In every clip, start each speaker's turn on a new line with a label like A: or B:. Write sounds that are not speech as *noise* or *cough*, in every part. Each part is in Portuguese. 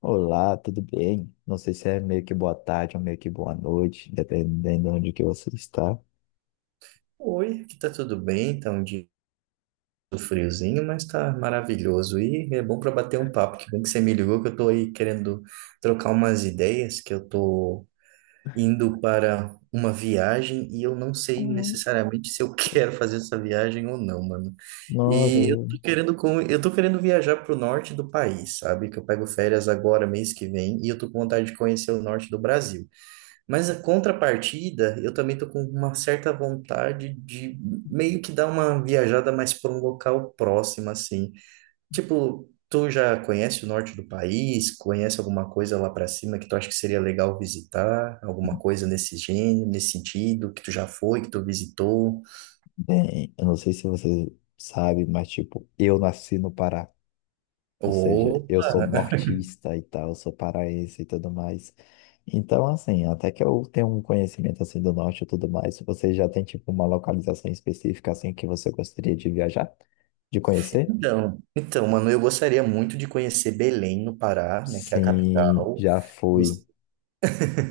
A: Olá, tudo bem? Não sei se é meio que boa tarde ou meio que boa noite, dependendo de onde que você está.
B: Oi, aqui tá tudo bem, tá um dia friozinho, mas tá maravilhoso e é bom para bater um papo, que bem que você me ligou que eu tô aí querendo trocar umas ideias, que eu tô indo para uma viagem e eu não sei
A: Hum.
B: necessariamente se eu *laughs* quero fazer essa viagem ou não, mano.
A: Nossa,
B: E eu tô querendo eu tô querendo viajar pro norte do país, sabe? Que eu pego férias agora mês que vem e eu tô com vontade de conhecer o norte do Brasil. Mas a contrapartida, eu também tô com uma certa vontade de meio que dar uma viajada mais para um local próximo, assim. Tipo, tu já conhece o norte do país? Conhece alguma coisa lá para cima que tu acha que seria legal visitar? Alguma coisa nesse gênero, nesse sentido, que tu já foi, que tu visitou?
A: bem, eu não sei se você sabe, mas tipo, eu nasci no Pará. Ou seja,
B: Ou...
A: eu sou nortista e tal, eu sou paraense e tudo mais. Então, assim, até que eu tenho um conhecimento assim do norte e tudo mais, você já tem tipo uma localização específica assim que você gostaria de viajar, de conhecer?
B: Então, mano, eu gostaria muito de conhecer Belém, no Pará, né, que é a
A: Sim,
B: capital.
A: já fui,
B: Gos-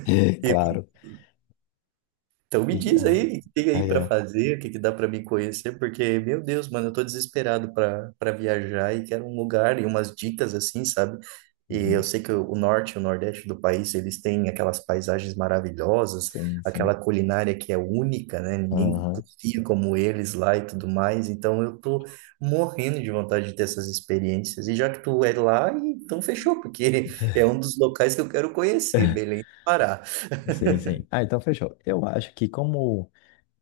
A: *laughs*
B: E
A: claro.
B: Então me
A: E,
B: diz
A: ó,
B: aí o que tem aí
A: aí
B: para
A: é.
B: fazer, o que que dá para me conhecer, porque, meu Deus, mano, eu tô desesperado para viajar e quero um lugar e umas dicas assim, sabe? E eu
A: Uhum.
B: sei que o norte e o nordeste do país, eles têm aquelas paisagens maravilhosas,
A: Sim,
B: aquela
A: sim.
B: culinária que é única, né? Ninguém
A: Aham.
B: cozinha como eles lá e tudo mais. Então eu tô morrendo de vontade de ter essas experiências. E já que tu é lá, então fechou, porque *laughs* é um dos locais que eu quero conhecer, Belém do Pará.
A: Sim, sim. Ah, então fechou. Eu acho que como.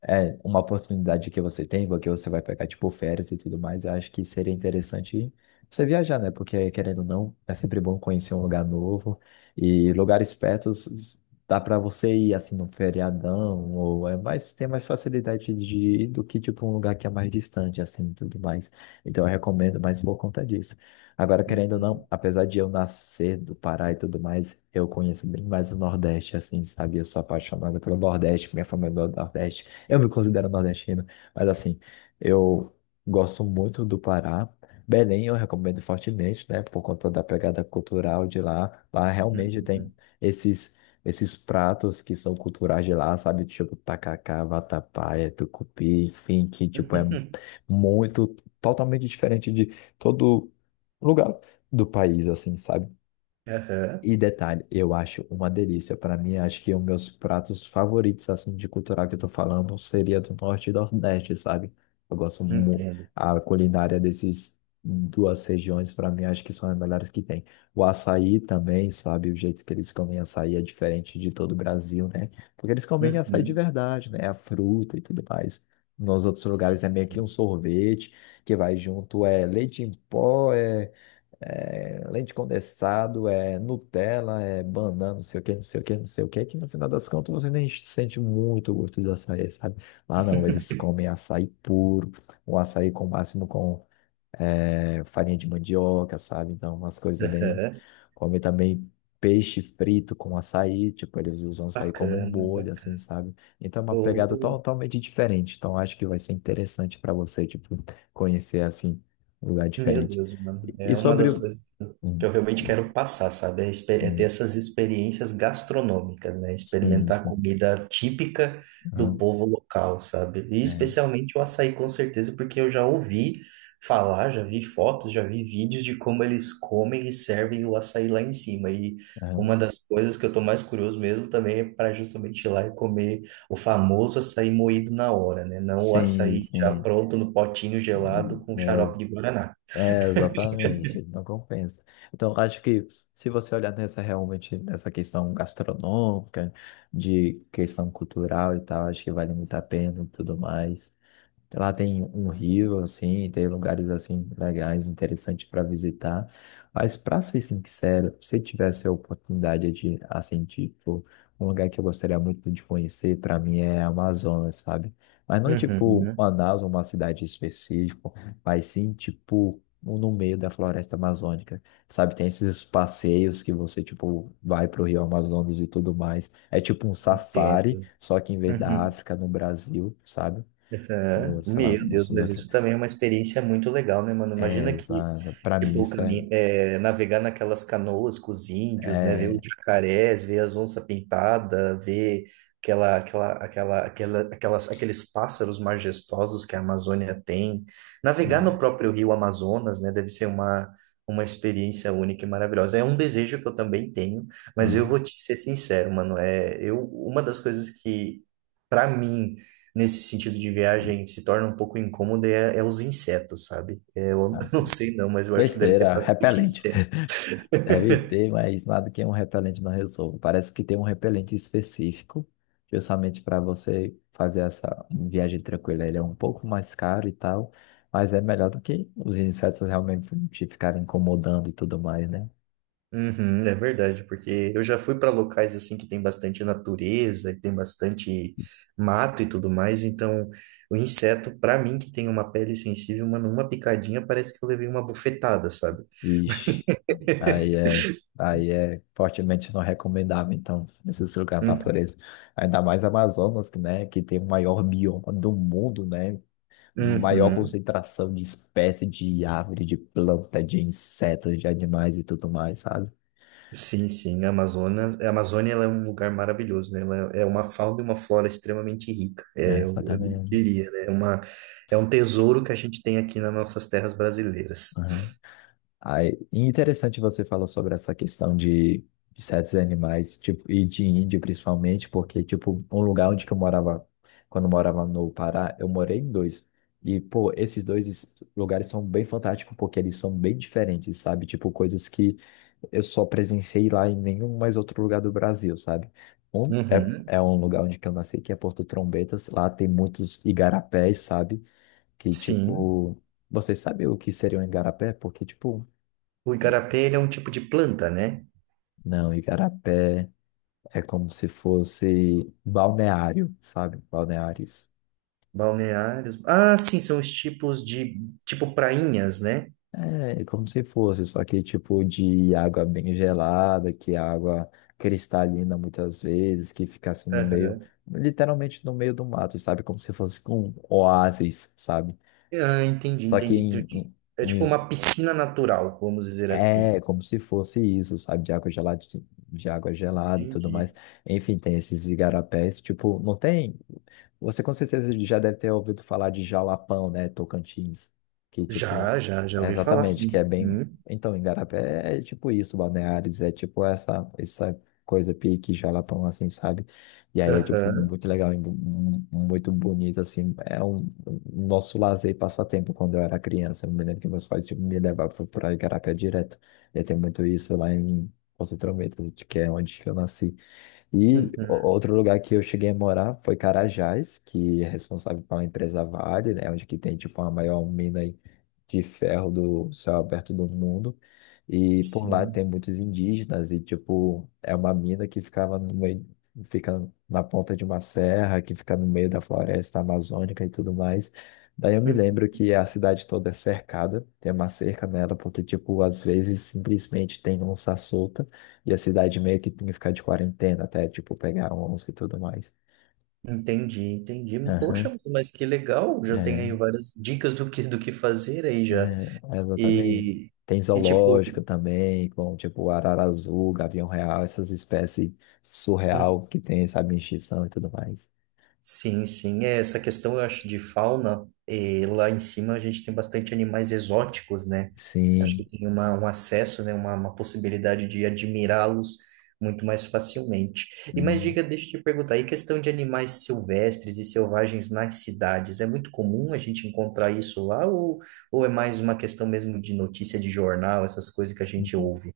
A: É, uma oportunidade que você tem, porque você vai pegar, tipo, férias e tudo mais, eu acho que seria interessante você viajar, né? Porque, querendo ou não, é sempre bom conhecer um lugar novo e lugares perto dá para você ir, assim, num feriadão, ou é mais, tem mais facilidade de ir do que, tipo, um lugar que é mais distante, assim, e tudo mais. Então, eu recomendo mais por conta disso. Agora, querendo ou não,
B: Uhum,
A: apesar de eu nascer do Pará e tudo mais, eu conheço bem mais o Nordeste, assim, sabe? Eu sou apaixonado pelo Nordeste, minha família é do Nordeste. Eu me considero nordestino, mas assim, eu gosto muito do Pará. Belém eu recomendo fortemente, né? Por conta da pegada cultural de lá. Lá realmente
B: uhum.
A: tem esses, esses pratos que são culturais de lá, sabe? Tipo tacacá, vatapá, tucupi, enfim, que tipo é
B: *laughs*
A: muito, totalmente diferente de todo lugar do país, assim, sabe?
B: Aham,
A: E detalhe, eu acho uma delícia. Para mim, acho que os meus pratos favoritos, assim, de cultural que eu tô falando, seria do Norte e do Nordeste, sabe? Eu gosto muito
B: entendo.
A: a culinária desses duas regiões, para mim, acho que são as melhores que tem. O açaí também, sabe? O jeito que eles comem açaí é diferente de todo o Brasil, né? Porque eles comem açaí de
B: Uhum,
A: verdade, né? A fruta e tudo mais. Nos outros
B: sei
A: lugares é meio que
B: sim.
A: um sorvete que vai junto, é leite em pó, é leite condensado, é Nutella, é banana, não sei o que, não sei o que, não sei o que, que no final das contas você nem sente muito o gosto do açaí, sabe? Lá não, eles comem açaí puro, um açaí com máximo com farinha de mandioca, sabe? Então, umas coisas bem.
B: Aham,
A: Comem também peixe frito com açaí, tipo, eles usam açaí como um
B: bacana,
A: molho, assim,
B: bacana.
A: sabe? Então é uma pegada
B: Ou,
A: totalmente diferente. Então, acho que vai ser interessante para você, tipo, conhecer assim um lugar
B: meu
A: diferente.
B: Deus, mano. É
A: E
B: uma
A: sobre
B: das
A: o-.
B: coisas que
A: Sim,
B: eu realmente quero passar, sabe? É ter
A: sim,
B: essas experiências gastronômicas, né?
A: sim,
B: Experimentar a
A: sim.
B: comida típica do
A: Aham,
B: povo local, sabe? E
A: é,
B: especialmente o açaí, com certeza, porque eu já ouvi falar, já vi fotos, já vi vídeos de como eles comem e servem o açaí lá em cima. E
A: aham.
B: uma das coisas que eu tô mais curioso mesmo também é para justamente ir lá e comer o famoso açaí moído na hora, né? Não o
A: Sim,
B: açaí já
A: sim.
B: pronto no potinho gelado com xarope de
A: É,
B: guaraná.
A: é, exatamente, não compensa. Então, eu acho que se você olhar nessa realmente nessa questão gastronômica, de questão cultural e tal, acho que vale muito a pena e tudo mais. Lá tem um rio, assim, tem lugares, assim, legais, interessantes para visitar. Mas, para ser sincero, se tivesse a oportunidade de, assim, tipo, um lugar que eu gostaria muito de conhecer, para mim, é a Amazonas, sabe? Mas não, tipo,
B: Uhum,
A: Manaus, uma cidade específica, mas sim, tipo, no meio da floresta amazônica, sabe? Tem esses passeios que você, tipo, vai pro Rio Amazonas e tudo mais. É tipo um safari,
B: entendo.
A: só que em vez da
B: Uhum,
A: África, no Brasil, sabe?
B: aham.
A: No, sei lá,
B: Meu
A: no
B: Deus,
A: sul da
B: mas
A: França.
B: isso também é uma experiência muito legal, né, mano?
A: É,
B: Imagina que,
A: exato. Pra mim isso é,
B: Navegar naquelas canoas com os índios, né? Ver os
A: é
B: jacarés, ver as onças pintadas, ver aqueles pássaros majestosos que a Amazônia tem. Navegar no
A: hum,
B: próprio rio Amazonas, né? Deve ser uma experiência única e maravilhosa. É um desejo que eu também tenho, mas eu
A: aham,
B: vou te ser sincero, mano. Uma das coisas que, para mim, nesse sentido de viagem se torna um pouco incômodo é os insetos, sabe? É, eu *laughs* não
A: assim,
B: sei não, mas eu acho que deve ter
A: besteira,
B: bastante
A: repelente.
B: inseto.
A: *laughs* Deve ter, mas nada que um repelente não resolva. Parece que tem um repelente específico, justamente para você fazer essa viagem tranquila. Ele é um pouco mais caro e tal, mas é melhor do que os insetos realmente te ficarem incomodando e tudo mais, né?
B: Uhum, é verdade, porque eu já fui para locais assim que tem bastante natureza e tem bastante mato e tudo mais, então o inseto, para mim que tem uma pele sensível, mano, uma picadinha parece que eu levei uma bufetada, sabe?
A: Vixe. Aí é, aí é fortemente não recomendável, então, esses lugares da
B: Uhum.
A: natureza. Ainda mais Amazonas, que, né, que tem o maior bioma do mundo, né? Maior
B: Uhum.
A: concentração de espécies de árvore, de planta, de insetos, de animais e tudo mais, sabe?
B: Sim, sim, a Amazônia ela é um lugar maravilhoso, né? Ela é uma fauna e uma flora extremamente rica,
A: É,
B: é, eu
A: exatamente.
B: diria, né? É um tesouro que a gente tem aqui nas nossas terras brasileiras.
A: Aí, e interessante você falar sobre essa questão de certos animais, tipo, e de índio principalmente, porque, tipo, um lugar onde que eu morava, quando eu morava no Pará, eu morei em dois. E, pô, esses dois lugares são bem fantásticos porque eles são bem diferentes, sabe? Tipo, coisas que eu só presenciei lá em nenhum mais outro lugar do Brasil, sabe? Um é,
B: Uhum,
A: é um lugar onde que eu nasci, que é Porto Trombetas. Lá tem muitos igarapés, sabe? Que,
B: sim.
A: tipo, vocês sabem o que seria um igarapé? Porque, tipo,
B: O igarapé, ele é um tipo de planta, né?
A: não, igarapé é como se fosse balneário, sabe? Balneários.
B: Balneários. Ah, sim, são os tipos de, tipo prainhas, né?
A: É, é como se fosse, só que tipo de água bem gelada, que é água cristalina muitas vezes, que fica assim no meio,
B: Aham.
A: literalmente no meio do mato, sabe? Como se fosse um oásis, sabe?
B: Ah, entendi,
A: Só que
B: entendi.
A: em, em,
B: É
A: em
B: tipo uma piscina natural, vamos dizer assim.
A: É, como se fosse isso, sabe? De água gelada, de água gelada e tudo
B: Entendi.
A: mais. Enfim, tem esses igarapés, tipo, não tem. Você com certeza já deve ter ouvido falar de Jalapão, né? Tocantins. Que, tipo,
B: Já, já, já
A: é
B: ouvi falar,
A: exatamente, que é
B: sim.
A: bem.
B: Uhum.
A: Então, igarapé é tipo isso, Balneares, é tipo essa coisa pique Jalapão, assim, sabe? E aí é, tipo,
B: Aham.
A: muito legal, e muito bonito, assim. É um nosso lazer e passatempo quando eu era criança. Eu me lembro que meus pais, tipo, me levavam para Igarapé direto. E tem muito isso lá em Poços de Trombetas, que é onde eu nasci. E
B: Uhum.
A: outro lugar que eu cheguei a morar foi Carajás, que é responsável pela empresa Vale, né? Onde que tem, tipo, a maior mina aí de ferro do céu aberto do mundo. E por lá tem
B: Sim,
A: muitos indígenas e, tipo, é uma mina que ficava no meio, fica na ponta de uma serra, que fica no meio da floresta amazônica e tudo mais. Daí eu me
B: hum,
A: lembro que a cidade toda é cercada, tem uma cerca nela, porque, tipo, às vezes simplesmente tem onça solta. E a cidade meio que tinha que ficar de quarentena até, tipo, pegar onça e tudo mais.
B: entendi, entendi.
A: Aham,
B: Poxa, mas que legal, já tem aí
A: é,
B: várias dicas do que fazer aí já.
A: exatamente.
B: E,
A: Tem
B: e tipo,
A: zoológico também, com, tipo, arara azul, gavião real, essas espécies
B: uhum.
A: surreal que tem, sabe, extinção e tudo mais.
B: Sim, sim. É, essa questão, eu acho, de fauna, lá em cima a gente tem bastante animais exóticos, né? Acho
A: Sim.
B: que tem um acesso, né? Uma possibilidade de admirá-los muito mais facilmente. E mas
A: Hum.
B: diga, deixa eu te perguntar, e questão de animais silvestres e selvagens nas cidades, é muito comum a gente encontrar isso lá ou é mais uma questão mesmo de notícia de jornal, essas coisas que a gente ouve?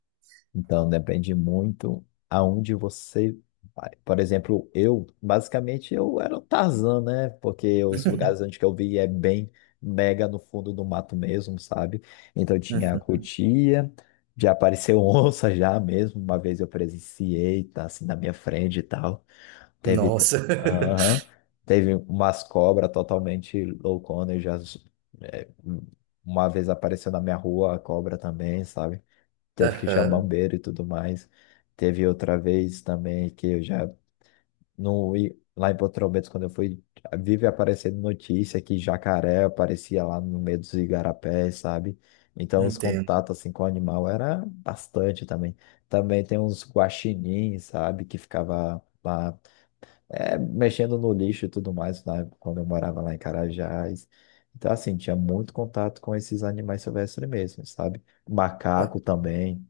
A: Então, depende muito aonde você vai. Por exemplo, eu, basicamente, eu era um Tarzan, né? Porque os lugares onde que eu vi é bem mega no fundo do mato mesmo, sabe? Então, tinha a
B: Uhum.
A: cutia, já apareceu *laughs* onça já mesmo. Uma vez eu presenciei, tá assim na minha frente e tal. Teve, t-
B: Nossa.
A: aham,
B: *laughs*
A: teve umas cobras totalmente loucona. Eu já, é, uma vez apareceu na minha rua a cobra também, sabe? Teve que chamar um
B: Aham,
A: bombeiro e tudo mais. Teve outra vez também que eu já não ia lá em Porto Roberto, quando eu fui, vive aparecendo notícia que jacaré aparecia lá no meio dos igarapés, sabe? Então os
B: entendo.
A: contatos assim com o animal era bastante também. Também tem uns guaxinins, sabe, que ficava lá mexendo no lixo e tudo mais, lá, quando eu morava lá em Carajás. Então, assim, tinha muito contato com esses animais silvestres mesmo, sabe? Macaco também.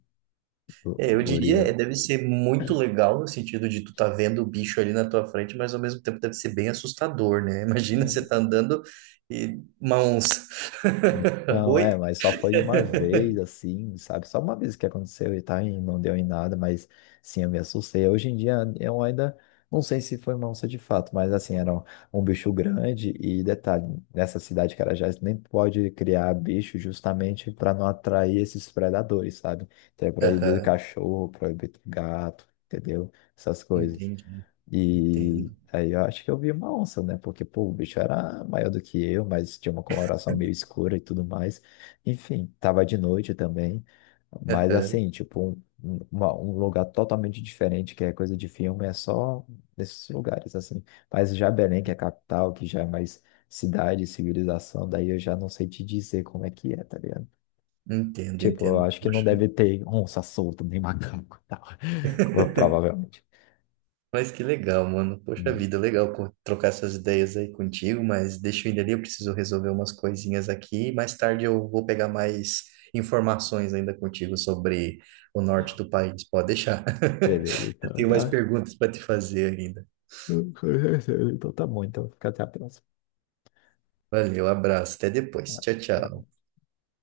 A: O-
B: É, eu
A: o
B: diria,
A: Uriel.
B: é, deve ser muito legal no sentido de tu tá vendo o bicho ali na tua frente, mas ao mesmo tempo deve ser bem assustador, né? *laughs* Imagina você tá
A: É,
B: andando e uma onça. *laughs*
A: então,
B: Oi?
A: mas só foi uma vez, assim, sabe? Só uma vez que aconteceu e tá, e não deu em nada, mas sim, eu me assustei. Hoje em dia, eu ainda não sei se foi uma onça de fato, mas assim, era um bicho grande e detalhe, nessa cidade, Carajás, nem pode criar bicho justamente para não atrair esses predadores, sabe? Então é proibido
B: Aham,
A: cachorro, proibido gato, entendeu? Essas coisas.
B: entendi,
A: E
B: entendo.
A: aí eu acho que eu vi uma onça, né? Porque, pô, o bicho era maior do que eu, mas tinha uma coloração meio escura e tudo mais. Enfim, tava de noite também. Mas
B: Aham,
A: assim, tipo, um lugar totalmente diferente, que é coisa de filme, é só nesses lugares, assim. Mas já Belém, que é a capital, que já é mais cidade, civilização, daí eu já não sei te dizer como é que é, tá ligado?
B: entendo,
A: Tipo, eu
B: entendo.
A: acho que não
B: Poxa.
A: deve ter onça solta, nem *laughs* macaco, e tal. *laughs*
B: *laughs*
A: Provavelmente.
B: Mas que legal, mano. Poxa
A: Hum,
B: vida, legal trocar essas ideias aí contigo, mas deixa eu ir ali, eu preciso resolver umas coisinhas aqui. Mais tarde eu vou pegar mais informações ainda contigo sobre o norte do país. Pode deixar.
A: Beleza,
B: *laughs*
A: então,
B: Tenho mais
A: tá.
B: perguntas para te fazer ainda.
A: *laughs* Então tá bom, então fica até a próxima.
B: Valeu, abraço, até depois. Tchau, tchau.